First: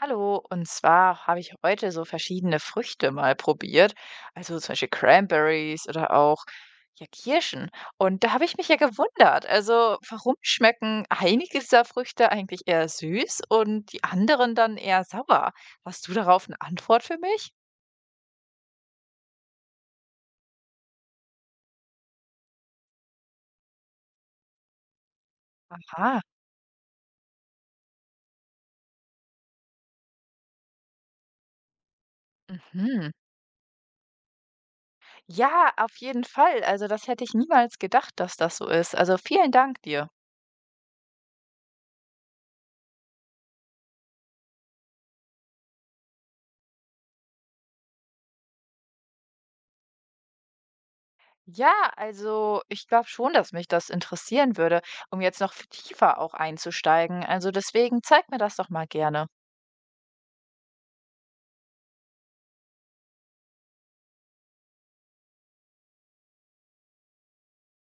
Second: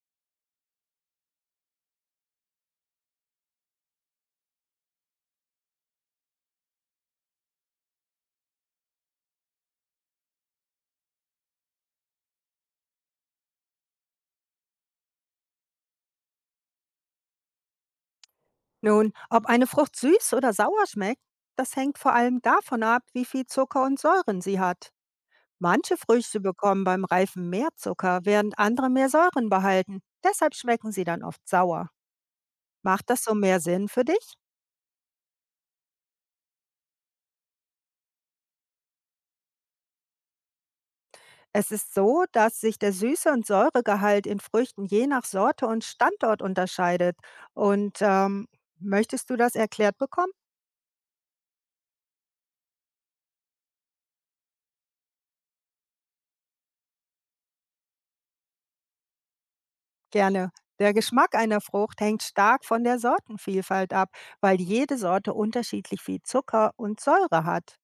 Hallo, und zwar habe ich heute so verschiedene Früchte mal probiert, also zum Beispiel Cranberries oder auch ja, Kirschen. Und da habe ich mich ja gewundert, also warum schmecken einige dieser Früchte eigentlich eher süß und die anderen dann eher sauer? Hast du darauf eine Antwort für mich? Nun, ob eine Frucht süß oder sauer schmeckt, das hängt vor allem davon ab, wie viel Zucker und Säuren sie hat. Manche Aha, Früchte bekommen beim Reifen mehr Zucker, während andere mehr Säuren behalten. Deshalb schmecken sie dann oft sauer. Macht mhm. das so mehr Sinn für dich? Ja, auf jeden Fall. Also das hätte ich niemals gedacht, dass das so ist. Also vielen Dank dir. Es ist so, dass sich der Süße- und Säuregehalt in Früchten je nach Sorte und Standort unterscheidet. Und ähm, Möchtest du das erklärt bekommen? Ja, also ich glaube schon, dass mich das interessieren würde, um jetzt noch tiefer auch einzusteigen. Also deswegen zeig mir das doch mal gerne. Gerne. Der Geschmack einer Frucht hängt stark von der Sortenvielfalt ab, weil jede Sorte unterschiedlich viel Zucker und Säure hat.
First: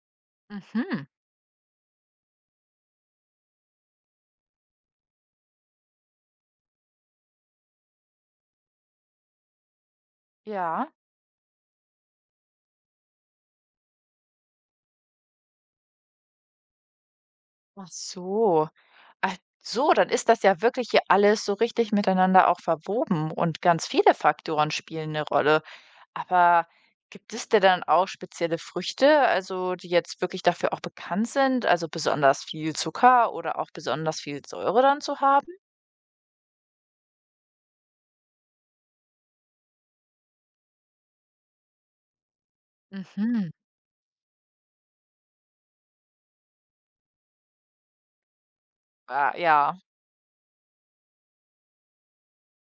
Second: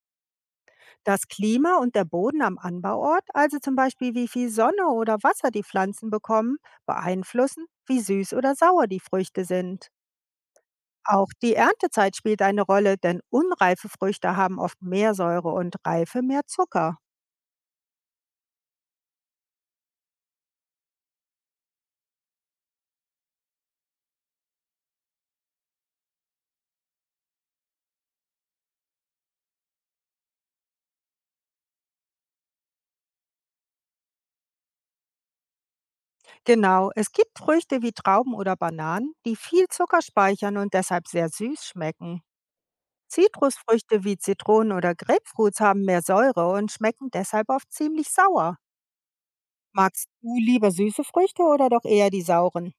Mhm. Das Klima und der Boden am Anbauort, also zum Beispiel wie viel Sonne oder Wasser die Pflanzen bekommen, beeinflussen, wie süß oder sauer die Früchte sind. Ja, Auch die Erntezeit spielt eine Rolle, denn unreife Früchte haben oft mehr Säure und reife mehr Zucker. ach so. Ach so, dann ist das ja wirklich hier alles so richtig miteinander auch verwoben und ganz viele Faktoren spielen eine Rolle. Aber gibt es denn dann auch spezielle Früchte, also die jetzt wirklich dafür auch bekannt sind, also besonders viel Zucker oder auch besonders viel Säure dann zu haben? Genau, es gibt Früchte wie Trauben oder Bananen, die viel Zucker speichern und deshalb sehr süß schmecken. Mhm. Zitrusfrüchte wie Zitronen oder Grapefruits haben mehr Säure und schmecken deshalb oft ziemlich sauer. Ah, ja. Magst du lieber süße Früchte oder doch eher die sauren?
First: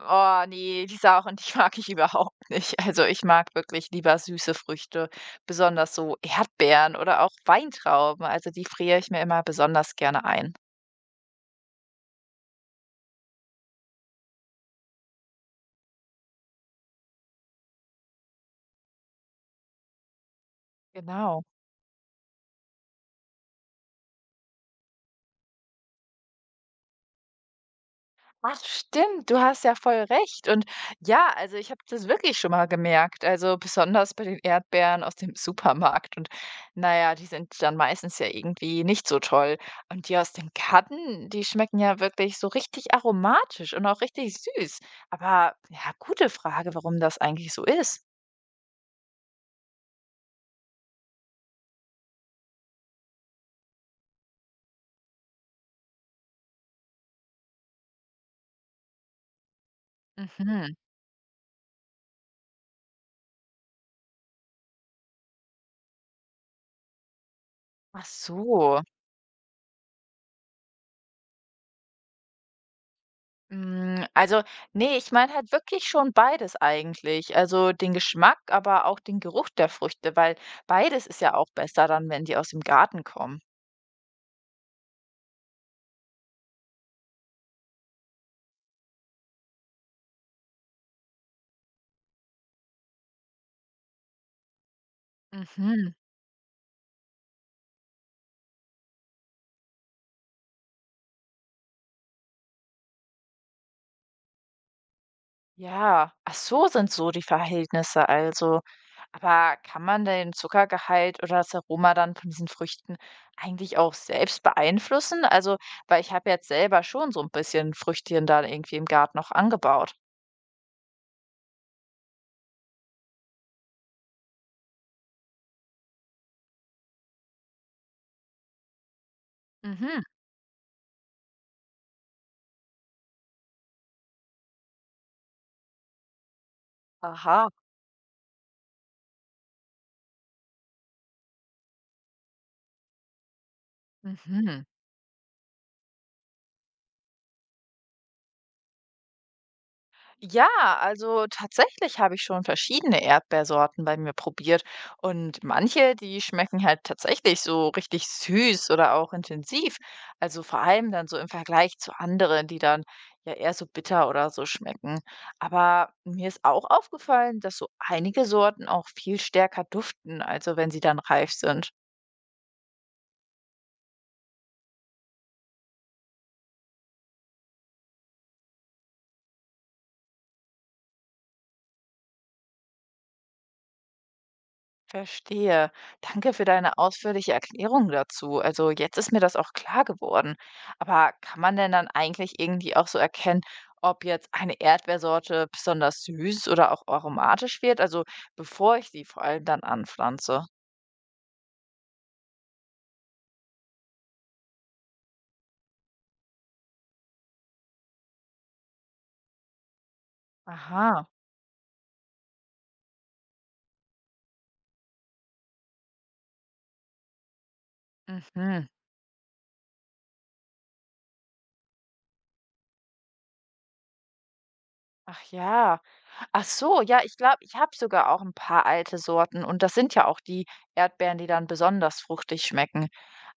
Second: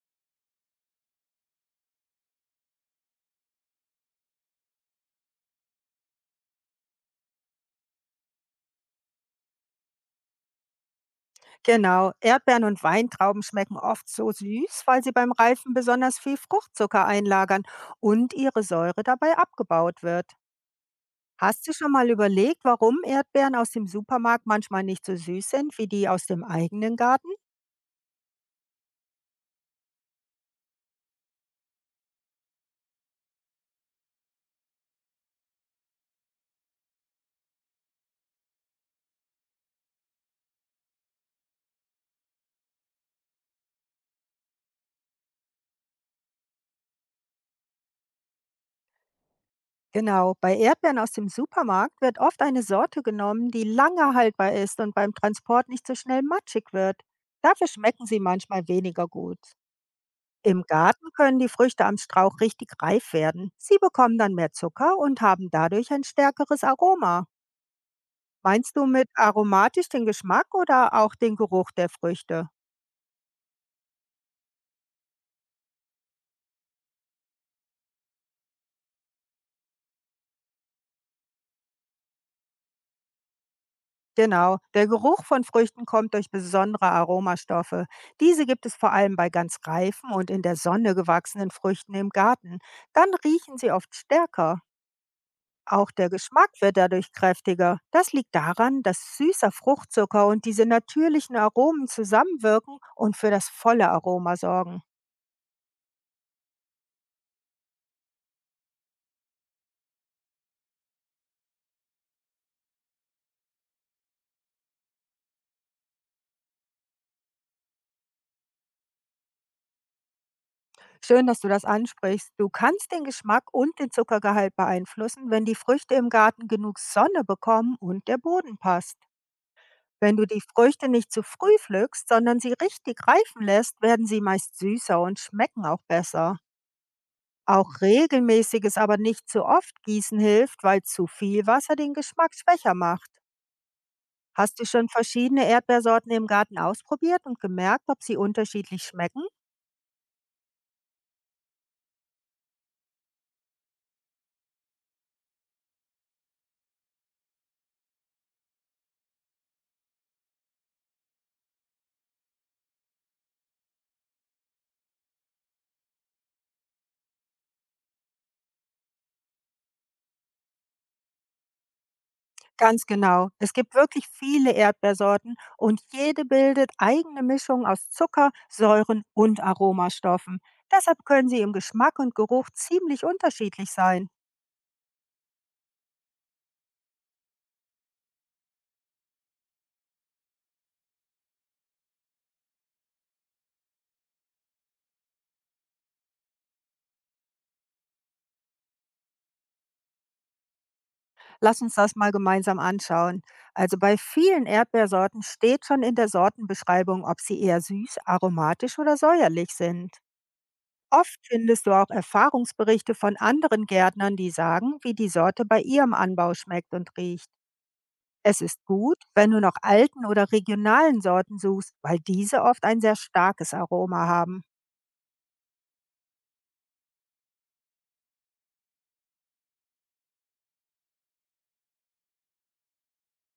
Oh ne, die Sauren, die mag ich überhaupt nicht. Also, ich mag wirklich lieber süße Früchte, besonders so Erdbeeren oder auch Weintrauben. Also, die friere ich mir immer besonders gerne ein. Genau, Erdbeeren und Weintrauben schmecken oft so süß, weil sie beim Reifen besonders viel Fruchtzucker einlagern und ihre Säure dabei abgebaut wird. Genau. Hast du schon mal überlegt, warum Erdbeeren aus dem Supermarkt manchmal nicht so süß sind wie die aus dem eigenen Garten? Ach stimmt, du hast ja voll recht. Und ja, also ich habe das wirklich schon mal gemerkt. Also besonders bei den Erdbeeren aus dem Supermarkt. Und naja, die sind dann meistens ja irgendwie nicht so toll. Und die aus dem Garten, die schmecken ja wirklich so richtig aromatisch und auch richtig süß. Aber ja, gute Frage, warum das eigentlich so ist. Genau, bei Erdbeeren aus dem Supermarkt wird oft eine Sorte genommen, die lange haltbar ist und beim Transport nicht so schnell matschig wird. Dafür schmecken sie manchmal weniger gut. Im Mhm. Garten können die Früchte am Strauch richtig reif werden. Sie bekommen dann mehr Zucker und haben dadurch ein stärkeres Aroma. Ach Meinst so. du mit aromatisch den Geschmack oder auch den Geruch der Früchte? Hm, also, nee, ich meine halt wirklich schon beides eigentlich. Also, den Geschmack, aber auch den Geruch der Früchte, weil beides ist ja auch besser dann, wenn die aus dem Garten kommen. Genau, der Geruch von Früchten kommt durch besondere Aromastoffe. Diese gibt es vor allem bei ganz reifen und in der Sonne gewachsenen Früchten im Garten. Dann riechen sie oft stärker. Auch Mhm. der Geschmack wird dadurch kräftiger. Das liegt daran, dass süßer Fruchtzucker und diese natürlichen Aromen zusammenwirken und für das volle Aroma sorgen. Ja. Ach so, sind so die Verhältnisse also. Aber kann man den Zuckergehalt oder das Aroma dann von diesen Früchten eigentlich auch selbst beeinflussen? Also, weil ich habe jetzt selber schon so ein bisschen Früchtchen da irgendwie im Garten noch angebaut. Schön, dass du das ansprichst. Du kannst den Geschmack und den Zuckergehalt beeinflussen, wenn die Früchte im Garten genug Sonne bekommen und der Boden passt. Mhm. Wenn du die Früchte nicht zu früh pflückst, sondern sie richtig reifen lässt, werden sie meist süßer und schmecken auch besser. Aha. Auch regelmäßiges, aber nicht zu oft Gießen hilft, weil zu viel Wasser den Geschmack schwächer macht. Hast du Mhm. schon verschiedene Erdbeersorten im Garten ausprobiert und gemerkt, ob sie unterschiedlich schmecken? Ja, also tatsächlich habe ich schon verschiedene Erdbeersorten bei mir probiert und manche, die schmecken halt tatsächlich so richtig süß oder auch intensiv. Also vor allem dann so im Vergleich zu anderen, die dann ja eher so bitter oder so schmecken. Aber mir ist auch aufgefallen, dass so einige Sorten auch viel stärker duften, also wenn sie dann reif sind. Ganz genau. Es gibt wirklich viele Erdbeersorten und jede bildet eigene Mischungen aus Zucker, Säuren und Aromastoffen. Deshalb können sie im Geschmack und Geruch ziemlich unterschiedlich sein. Verstehe. Danke für deine ausführliche Erklärung dazu. Also jetzt ist mir das auch klar geworden. Aber kann man denn dann eigentlich irgendwie auch so erkennen, ob jetzt eine Erdbeersorte besonders süß oder auch aromatisch wird? Also bevor ich sie vor allem dann anpflanze. Lass uns das mal gemeinsam anschauen. Also bei vielen Erdbeersorten steht schon in der Sortenbeschreibung, ob sie eher süß, aromatisch oder säuerlich sind. Aha. Oft findest du auch Erfahrungsberichte von anderen Gärtnern, die sagen, wie die Sorte bei ihrem Anbau schmeckt und riecht. Es ist Mhm. gut, wenn du nach alten oder regionalen Sorten suchst, weil diese oft ein sehr starkes Aroma haben. Ach ja. Ach so, ja, ich glaube, ich habe sogar auch ein paar alte Sorten und das sind ja auch die Erdbeeren, die dann besonders fruchtig schmecken.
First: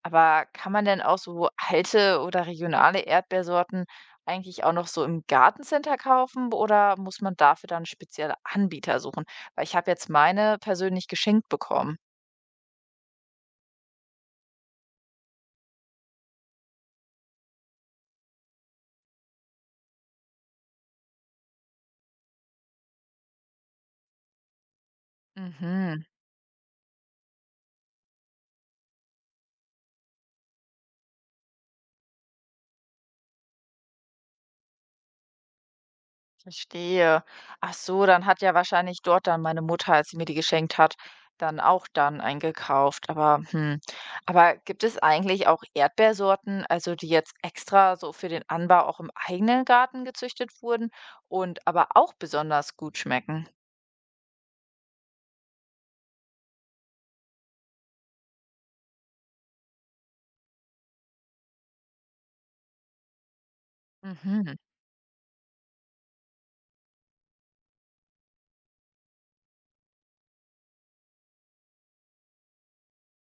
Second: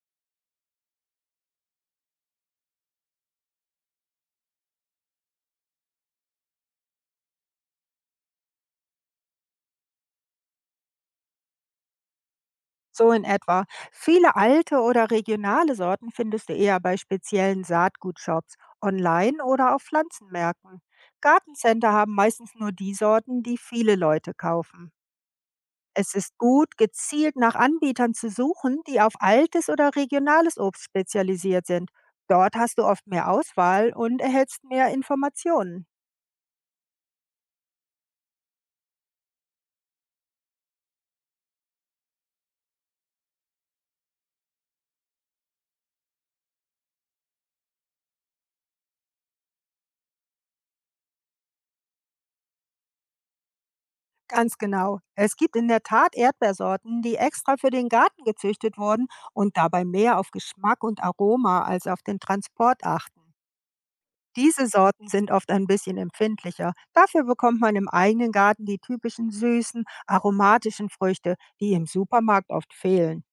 Aber kann man denn auch so alte oder regionale Erdbeersorten eigentlich auch noch so im Gartencenter kaufen oder muss man dafür dann spezielle Anbieter suchen? Weil ich habe jetzt meine persönlich geschenkt bekommen. So in etwa. Viele alte oder regionale Sorten findest du eher bei speziellen Saatgutshops, online oder auf Pflanzenmärkten. Gartencenter haben meistens nur die Sorten, die viele Leute kaufen. Mhm. Es ist gut, gezielt nach Anbietern zu suchen, die auf altes oder regionales Obst spezialisiert sind. Dort hast du oft mehr Auswahl und erhältst mehr Informationen. Verstehe. Ach so, dann hat ja wahrscheinlich dort dann meine Mutter, als sie mir die geschenkt hat, dann auch dann eingekauft. Aber, hm. Aber gibt es eigentlich auch Erdbeersorten, also die jetzt extra so für den Anbau auch im eigenen Garten gezüchtet wurden und aber auch besonders gut schmecken? Ganz genau. Es gibt in der Tat Erdbeersorten, die extra für den Garten gezüchtet wurden und dabei mehr auf Geschmack und Aroma als auf den Transport achten. Mhm. Diese Sorten sind oft ein bisschen empfindlicher. Dafür bekommt man im eigenen Garten die typischen süßen, aromatischen Früchte, die im Supermarkt oft fehlen.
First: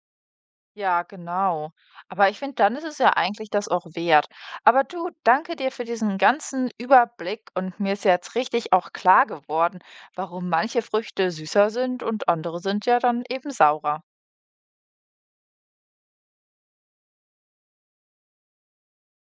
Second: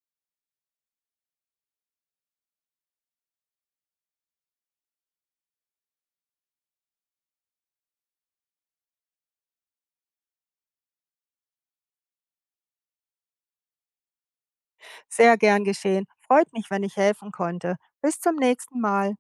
Ja, genau. Aber ich finde, dann ist es ja eigentlich das auch wert. Aber du, danke dir für diesen ganzen Überblick und mir ist ja jetzt richtig auch klar geworden, warum manche Früchte süßer sind und andere sind ja dann eben saurer. Sehr gern geschehen. Freut mich, wenn ich helfen konnte. Bis zum nächsten Mal.